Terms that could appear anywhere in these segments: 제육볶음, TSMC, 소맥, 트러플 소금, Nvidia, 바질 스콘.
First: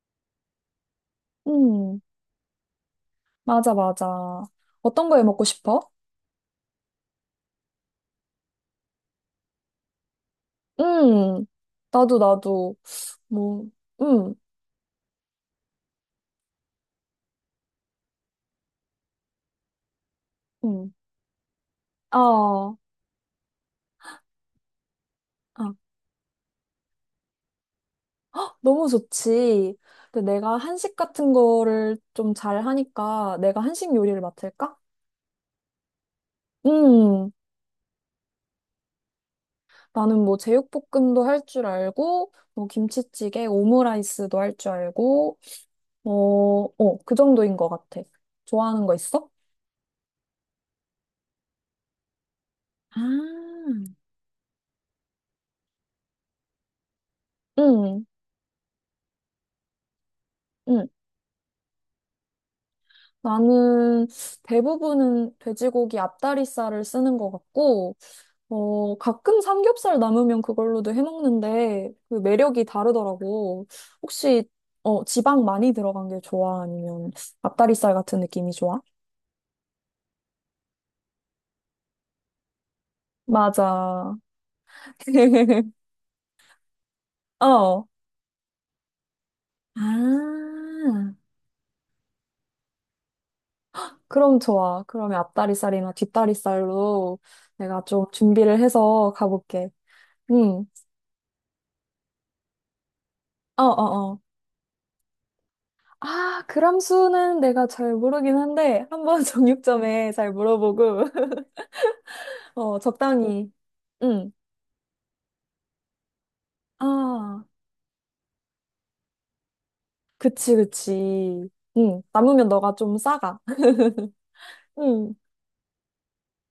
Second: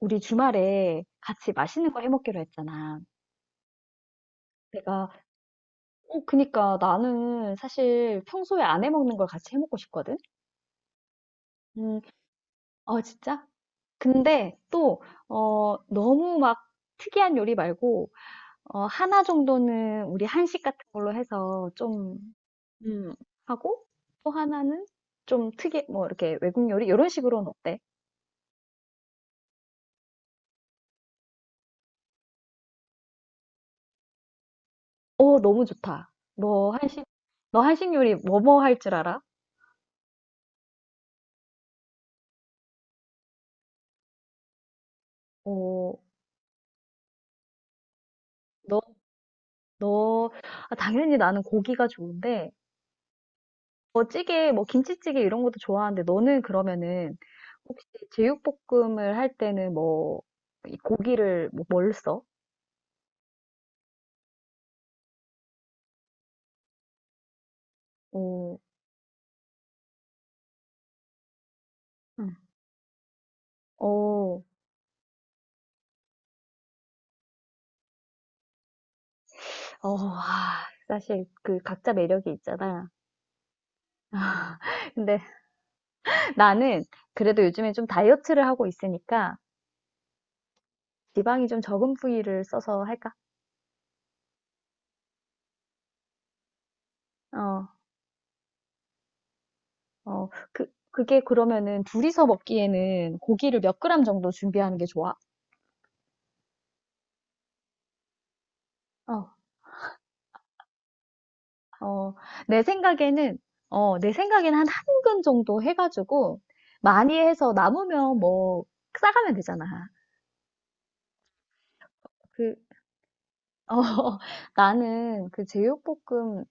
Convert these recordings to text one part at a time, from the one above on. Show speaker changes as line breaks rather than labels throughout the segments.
우리 주말에 같이 맛있는 거
음,
해 먹기로 했잖아.
맞아, 맞아.
내가,
어떤 거 해 먹고 싶어?
그니까 나는 사실 평소에 안 해 먹는 걸 같이 해 먹고 싶거든?
음,
음.
나도, 나도,
어, 진짜?
뭐, 음,
근데 또, 너무 막 특이한 요리 말고, 하나 정도는 우리 한식 같은
음,
걸로 해서 좀,
아,
음, 하고, 또 하나는 좀
아,
뭐, 이렇게 외국 요리? 이런 식으로는 어때?
너무 좋지. 근데 내가 한식 같은 거를 좀 잘 하니까 내가 한식 요리를 맡을까?
너무 좋다. 너 한식,
음,
너 한식 요리 뭐뭐 할 줄 알아?
나는 뭐 제육볶음도 할 줄 알고, 뭐 김치찌개, 오므라이스도 할 줄 알고,
어,
어, 어, 그 정도인 것 같아.
너
좋아하는 거 있어?
너, 아, 당연히 나는 고기가 좋은데,
아,
뭐 찌개, 뭐 김치찌개 이런 것도 좋아하는데, 너는 그러면은, 혹시
응,
제육볶음을 할 때는 뭐, 이
응.
고기를 뭐, 뭘 써?
나는 대부분은 돼지고기 앞다리살을 쓰는 것 같고,
어,
어, 가끔 삼겹살 남으면 그걸로도 해먹는데, 그
응.
매력이 다르더라고.
어,
혹시, 어, 지방 많이 들어간 게 좋아? 아니면 앞다리살 같은 느낌이 좋아?
어, 아, 사실 그 각자 매력이 있잖아.
맞아.
근데 나는 그래도 요즘에 좀
어.
다이어트를 하고 있으니까,
아,
지방이 좀 적은 부위를 써서 할까?
그럼 좋아. 그러면 앞다리살이나 뒷다리살로
어,
내가 좀 준비를 해서 가볼게.
어,
응.
그게 그러면은 둘이서 먹기에는 고기를 몇 그램
어어어.
정도 준비하는 게 좋아?
아, 그람 수는 내가 잘 모르긴 한데, 한번
어.
정육점에 잘 물어보고,
어, 내
어,
생각에는,
적당히.
내
응.
생각에는 한 한근 정도 해가지고, 많이
아,
해서 남으면 뭐, 싸가면 되잖아.
그치, 그치. 응. 남으면
그,
너가 좀 싸가.
어,
응.
나는 그 제육볶음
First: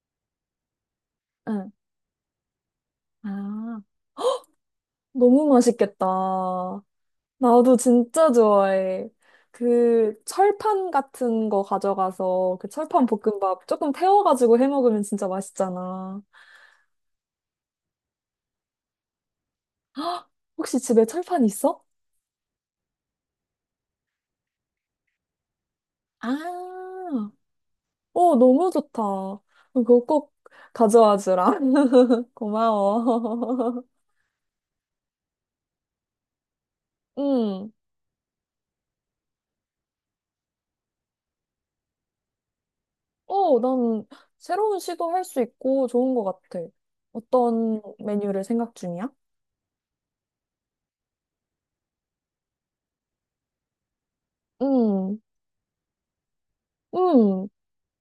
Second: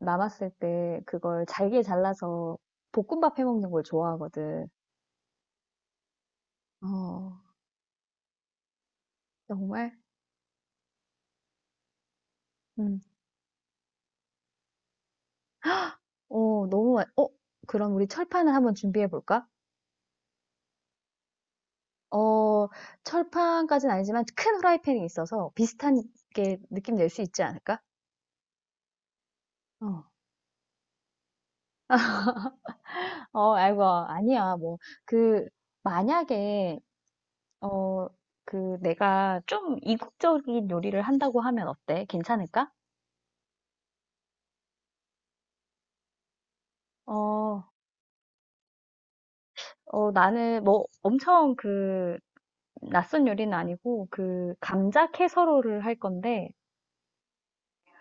남았을 때 그걸
응.
잘게 잘라서 볶음밥 해 먹는
아,
걸 좋아하거든.
너무 맛있겠다.
어,
나도 진짜 좋아해.
정말?
그 철판 같은 거 가져가서 그
음,
철판 볶음밥 조금 태워가지고 해 먹으면 진짜 맛있잖아.
어, 너무, 맛- 어, 그럼 우리 철판을 한번 준비해 볼까?
혹시 집에 철판 있어?
어, 철판까지는 아니지만 큰 후라이팬이 있어서 비슷한
아,
게 느낌 낼 수 있지 않을까?
어, 너무 좋다. 그거
어.
꼭 가져와 주라.
아이고,
고마워.
아니야. 그, 만약에,
응.
어, 내가 좀 이국적인 요리를 한다고 하면 어때? 괜찮을까?
어, 난 새로운 시도 할 수 있고 좋은 것 같아.
어,
어떤 메뉴를 생각 중이야?
어, 나는 뭐, 엄청 낯선 요리는 아니고, 그, 감자
응.
캐서롤을 할 건데,
응.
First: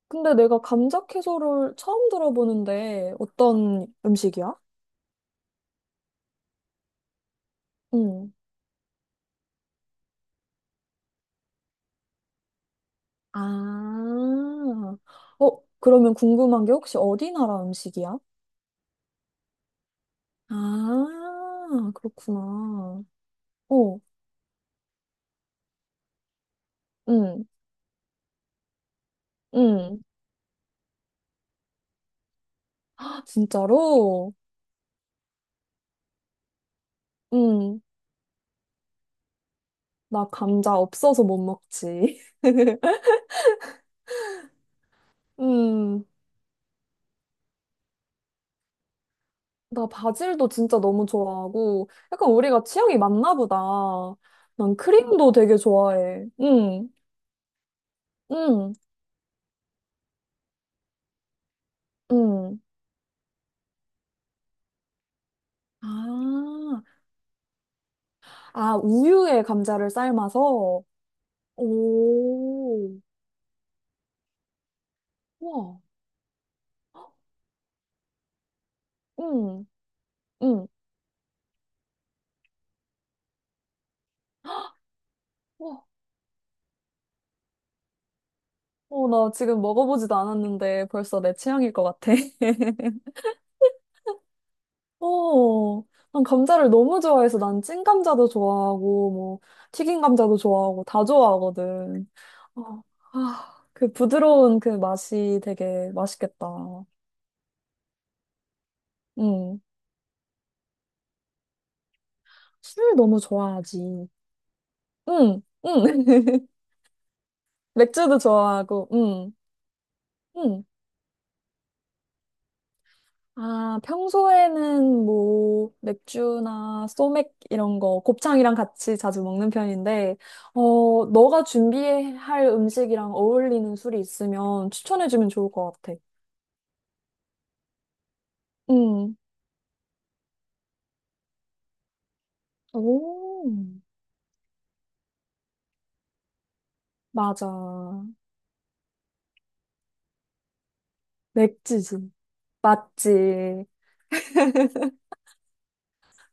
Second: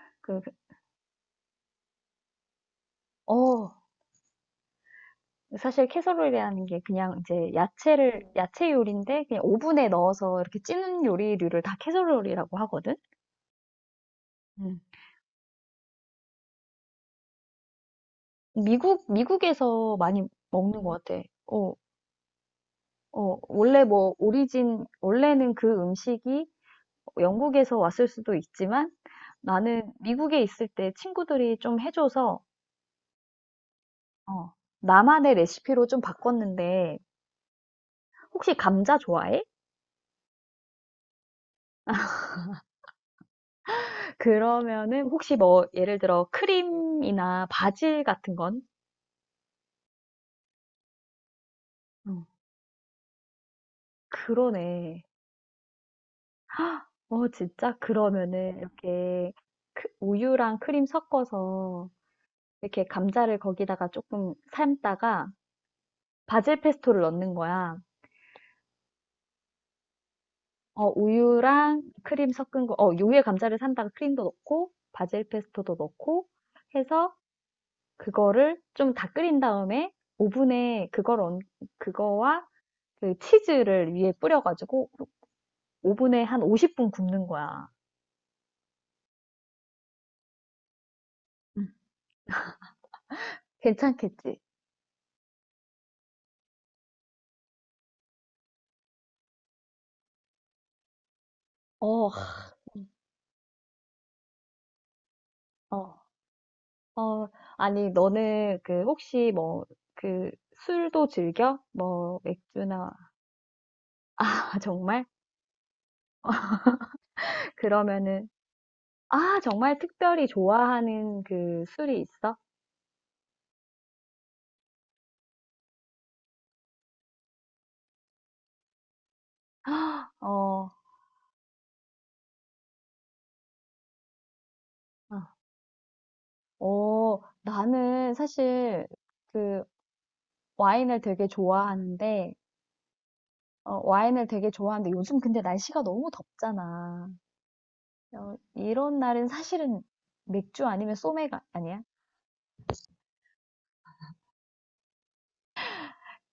근데
그,
내가 감자 채소를 처음 들어보는데
어,
어떤 음식이야?
사실 캐서롤이라는 게 그냥 이제
응.
야채 요리인데, 그냥 오븐에 넣어서 이렇게 찌는 요리류를 다 캐서롤이라고 하거든? 음.
아. 어, 그러면 궁금한 게 혹시 어디 나라 음식이야?
미국에서 많이 먹는 것 같아. 어,
아, 그렇구나.
어, 원래
어,
뭐, 오리진, 원래는 그 음식이
응.
영국에서 왔을 수도 있지만 나는
응.
미국에 있을 때 친구들이 좀 해줘서,
진짜로?
어, 나만의 레시피로 좀 바꿨는데,
음,
혹시 감자 좋아해?
나 감자 없어서 못 먹지.
그러면은 혹시 뭐, 예를
음,
들어 크림이나 바질 같은 건?
나 바질도 진짜 너무 좋아하고,
어,
약간 우리가 취향이 맞나 보다. 난
그러네.
크림도 되게 좋아해.
진짜? 그러면은
음,
이렇게 우유랑 크림 섞어서
음.
이렇게 감자를 거기다가 조금 삶다가 바질
아,
페스토를 넣는 거야.
아, 우유에 감자를 삶아서?
우유랑 크림 섞은 거,
오,
우유에 감자를 산다가 크림도 넣고, 바질 페스토도
와,
넣고 해서 그거를 좀 다 끓인
음,
다음에
음,
오븐에 그거와 그 치즈를 위에 뿌려가지고
와.
오븐에 한 50분 굽는 거야.
어, 나 지금 먹어보지도 않았는데 벌써 내
음.
취향일 것 같아.
괜찮겠지?
어, 난 감자를 너무 좋아해서 난 찐감자도 좋아하고, 뭐, 튀긴 감자도 좋아하고, 다
어,
좋아하거든.
어.
어, 아, 그 부드러운 그 맛이
어,
되게 맛있겠다.
어, 아니, 너는 그 혹시
응.
뭐, 그 술도 즐겨? 뭐, 맥주나,
술 너무 좋아하지.
아, 정말?
응, 응. 맥주도
그러면은
좋아하고, 응,
정말 특별히
응.
좋아하는 그 술이 있어?
아, 평소에는 뭐 맥주나 소맥 이런 거 곱창이랑 같이 자주 먹는 편인데,
어,
어, 너가 준비할 음식이랑 어울리는 술이 있으면 추천해주면
아,
좋을 것 같아.
나는 사실
응.
그 와인을 되게 좋아하는데,
오,
와인을 되게 좋아하는데 요즘 근데 날씨가 너무 덥잖아.
맞아.
이런 날은 사실은 맥주 아니면 소맥 아, 아니야?
맥주지. 맞지.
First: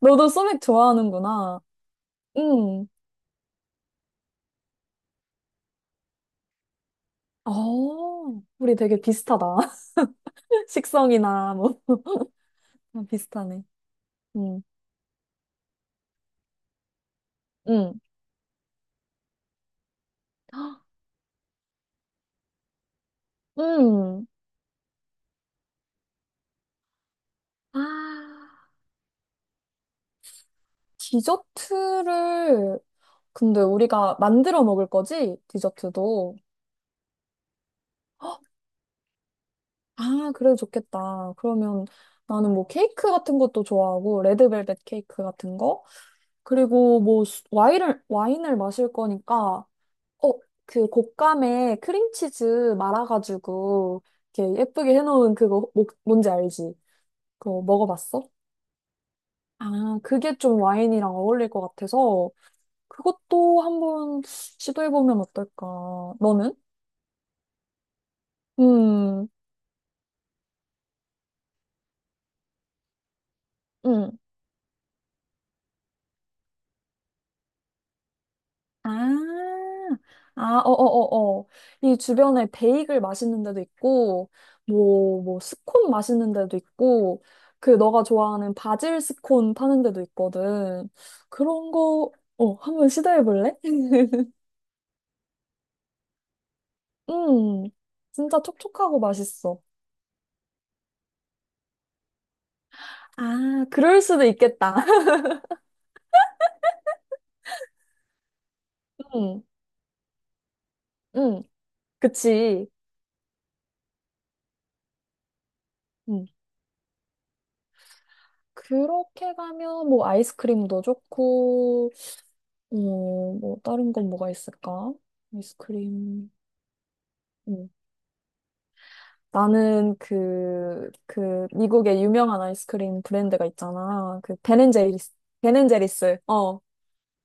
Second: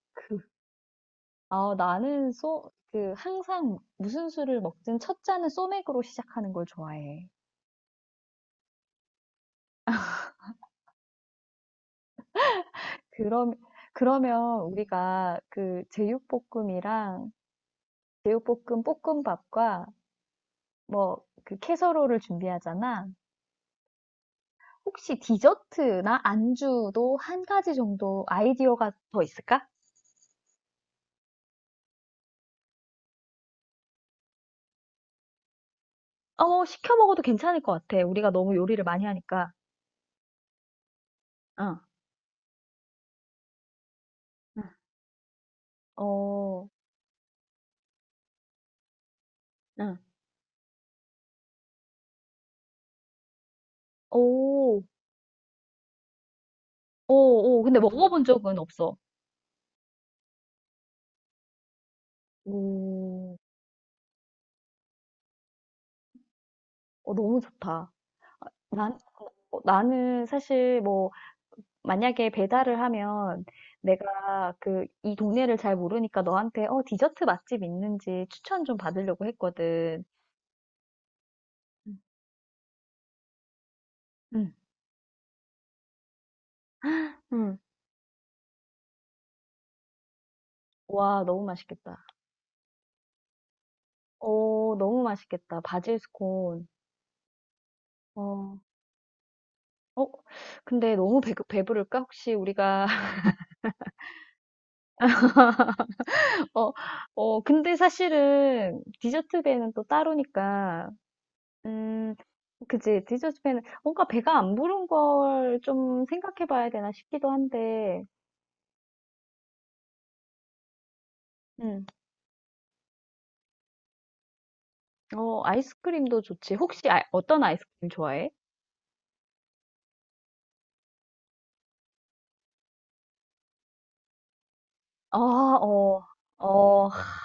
너도
그,
소맥 좋아하는구나.
나는 소,
응.
그 항상 무슨 술을 먹든 첫 잔은 소맥으로 시작하는 걸 좋아해.
어, 우리 되게 비슷하다. 식성이나 뭐 아,
그럼,
비슷하네.
그러면
응.
우리가 그 제육볶음이랑
응.
제육볶음 볶음밥과 뭐 그 캐서롤을 준비하잖아.
응.
혹시 디저트나 안주도 한 가지
아.
정도 아이디어가 더 있을까?
디저트를 근데 우리가 만들어 먹을 거지? 디저트도.
시켜 먹어도 괜찮을 것 같아. 우리가 너무 요리를 많이 하니까.
아, 그래 좋겠다.
어,
그러면 나는 뭐 케이크 같은 것도 좋아하고 레드벨벳 케이크 같은 거
어,
그리고 뭐 와인을 마실 거니까
응.
어, 그 곶감에 크림치즈 말아가지고 이렇게
오,
예쁘게 해놓은 그거 뭔지 알지?
오, 오.
그거
근데
먹어봤어?
먹어본 적은 없어.
아, 그게 좀 와인이랑 어울릴 것 같아서
오,
그것도 한번 시도해보면 어떨까? 너는?
너무 좋다. 난,
음,
나는 사실 뭐 만약에 배달을 하면
음.
내가 그 이 동네를 잘 모르니까 너한테 디저트 맛집 있는지 추천 좀 받으려고
아,
했거든.
아, 어어어어. 이
음.
주변에 베이글 맛있는 데도 있고,
응.
뭐, 뭐, 스콘 맛있는 데도 있고,
응.
그 너가 좋아하는 바질 스콘 파는 데도 있거든.
와, 너무
그런
맛있겠다.
거, 어, 한번 시도해볼래?
너무 맛있겠다. 바질 스콘.
음, 진짜
어.
촉촉하고 맛있어.
어, 근데 너무 배부를까? 혹시
아, 그럴 수도 있겠다.
어, 어, 근데 사실은 디저트
음,
배는 또 따로니까,
음,
음,
그치.
그치. 디저트 배는 뭔가 배가 안 부른 걸 좀 생각해 봐야 되나 싶기도 한데,
그렇게 가면 뭐 아이스크림도
음.
좋고, 어, 뭐 다른 건 뭐가 있을까?
아이스크림도
아이스크림.
좋지. 혹시 어떤
음.
아이스크림 좋아해?
나는 그, 그 미국의 유명한 아이스크림 브랜드가 있잖아. 그 베 n 제리스
아,
베 n 제리
어,
스 어,
어,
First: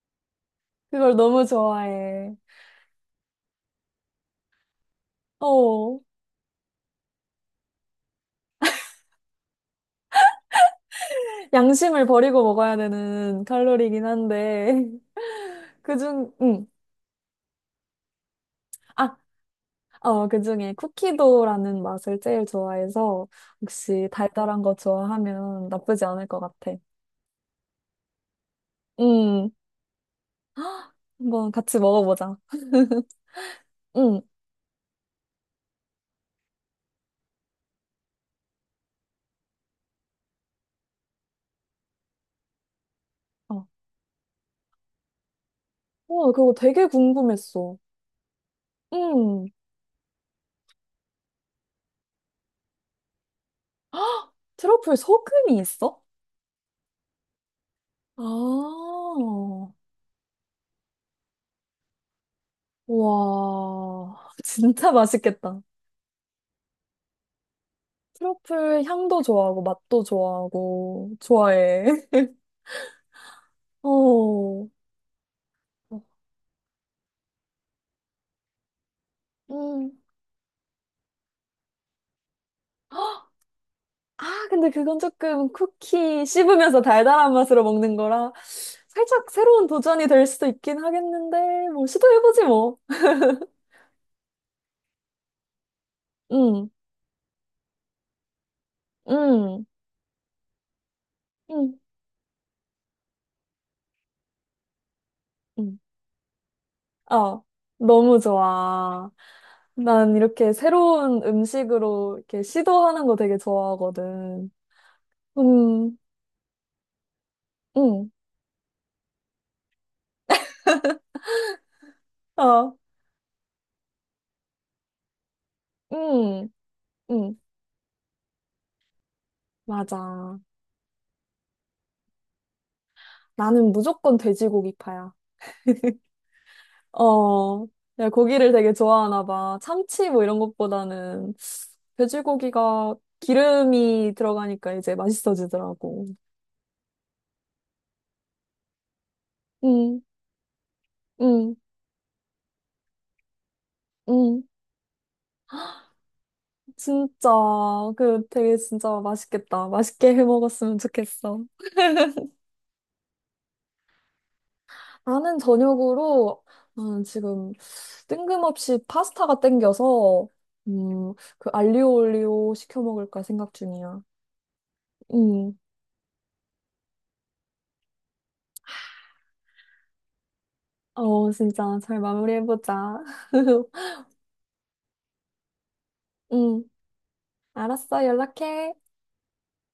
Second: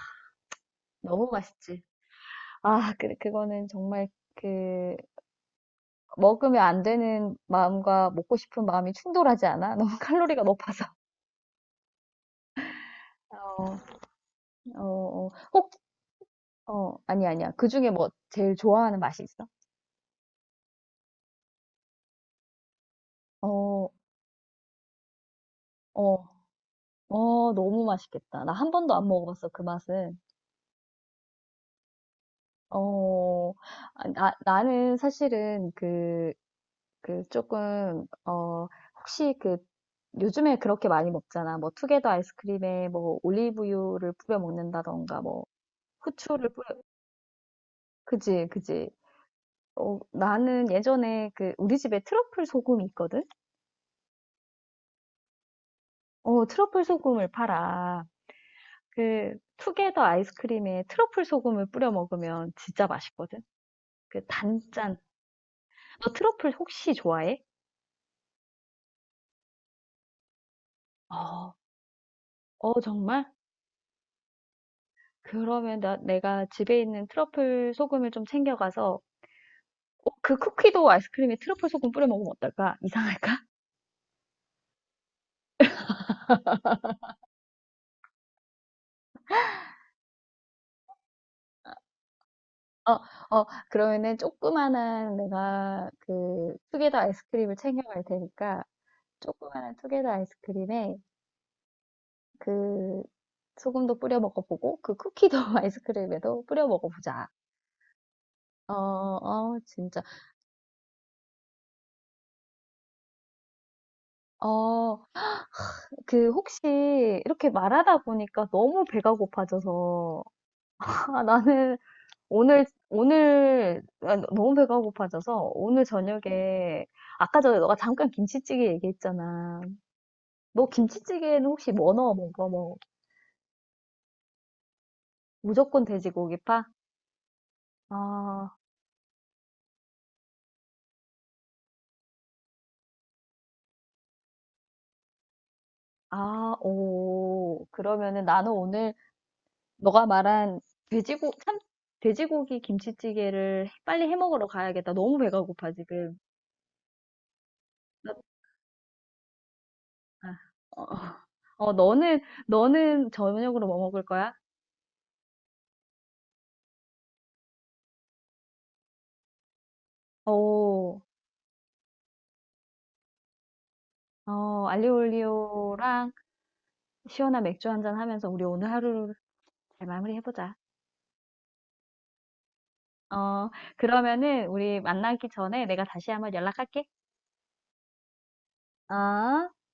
그걸
너무
너무
맛있지.
좋아해.
그거는 정말 그,
어,
먹으면 안 되는 마음과 먹고 싶은 마음이 충돌하지 않아? 너무 칼로리가 높아서.
양심을 버리고 먹어야 되는
어,
칼로리긴
어,
한데
어, 혹,
그중,
아니, 아니야. 그 중에 뭐, 제일 좋아하는 맛이 있어?
어, 그중에 쿠키도라는 맛을 제일 좋아해서
어,
혹시 달달한 거 좋아하면 나쁘지
어,
않을 것 같아.
너무 맛있겠다. 나 한 번도 안 먹어봤어,
음,
그 맛은.
한번 같이 먹어보자.
어,
음,
나는 사실은 그, 그 조금 혹시 그 요즘에 그렇게 많이 먹잖아. 뭐 투게더 아이스크림에 뭐
어.
올리브유를 뿌려 먹는다던가 뭐
와,
후추를
그거
뿌려
되게 궁금했어.
그지 그지.
음,
나는 예전에 그 우리 집에 트러플 소금이 있거든.
트러플 소금이 있어?
트러플 소금을 팔아.
아,
그 투게더 아이스크림에 트러플 소금을 뿌려 먹으면 진짜 맛있거든. 그
와, 진짜
단짠.
맛있겠다.
너 트러플 혹시 좋아해?
트러플 향도 좋아하고 맛도 좋아하고
어,
좋아해.
어 정말?
어,
그러면 내가 집에 있는 트러플 소금을 좀 챙겨가서
음.
그 쿠키도 아이스크림에 트러플 소금 뿌려 먹으면 어떨까? 이상할까?
아, 근데 그건 조금 쿠키 씹으면서 달달한 맛으로 먹는 거라 살짝 새로운 도전이 될 수도 있긴 하겠는데, 뭐, 시도해보지 뭐.
어, 어, 그러면은 조그만한 내가 그
응,
투게더 아이스크림을 챙겨갈 테니까
응,
조그만한 투게더 아이스크림에
응,
그 소금도 뿌려 먹어보고 그 쿠키도
응.
아이스크림에도 뿌려 먹어보자.
어, 너무
어,
좋아.
어, 진짜.
난 이렇게 새로운 음식으로 이렇게 시도하는 거 되게 좋아하거든.
어,
음,
그 혹시 이렇게 말하다
응,
보니까 너무 배가 고파져서 나는
어,
너무 배가 고파져서 오늘
응,
저녁에,
응,
아까 전에 너가 잠깐 김치찌개 얘기했잖아.
맞아.
너 김치찌개에는 혹시 뭐 넣어 먹어? 뭐,
나는 무조건 돼지고기파야.
무조건 돼지고기파?
어, 야, 고기를
아,
되게 좋아하나 봐. 참치 뭐 이런 것보다는 돼지고기가 기름이 들어가니까 이제 맛있어지더라고.
아, 오. 그러면은 나는 오늘
응,
너가 말한 돼지고,
응,
참, 돼지고기 김치찌개를 빨리 해
응.
먹으러 가야겠다. 너무 배가 고파, 지금.
진짜,
나-
그 되게 진짜 맛있겠다. 맛있게 해
아,
먹었으면
어,
좋겠어.
어, 너는, 너는 저녁으로 뭐 먹을 거야?
나는 저녁으로 지금 뜬금없이 파스타가 땡겨서
오,
그 알리오 올리오 시켜 먹을까 생각 중이야.
알리오
음.
올리오랑 시원한 맥주 한잔 하면서 우리 오늘 하루 잘 마무리해 보자.
어, 진짜 잘 마무리해보자.
어, 그러면은 우리 만나기 전에 내가 다시 한번
음.
연락할게.
알았어, 연락해.
어?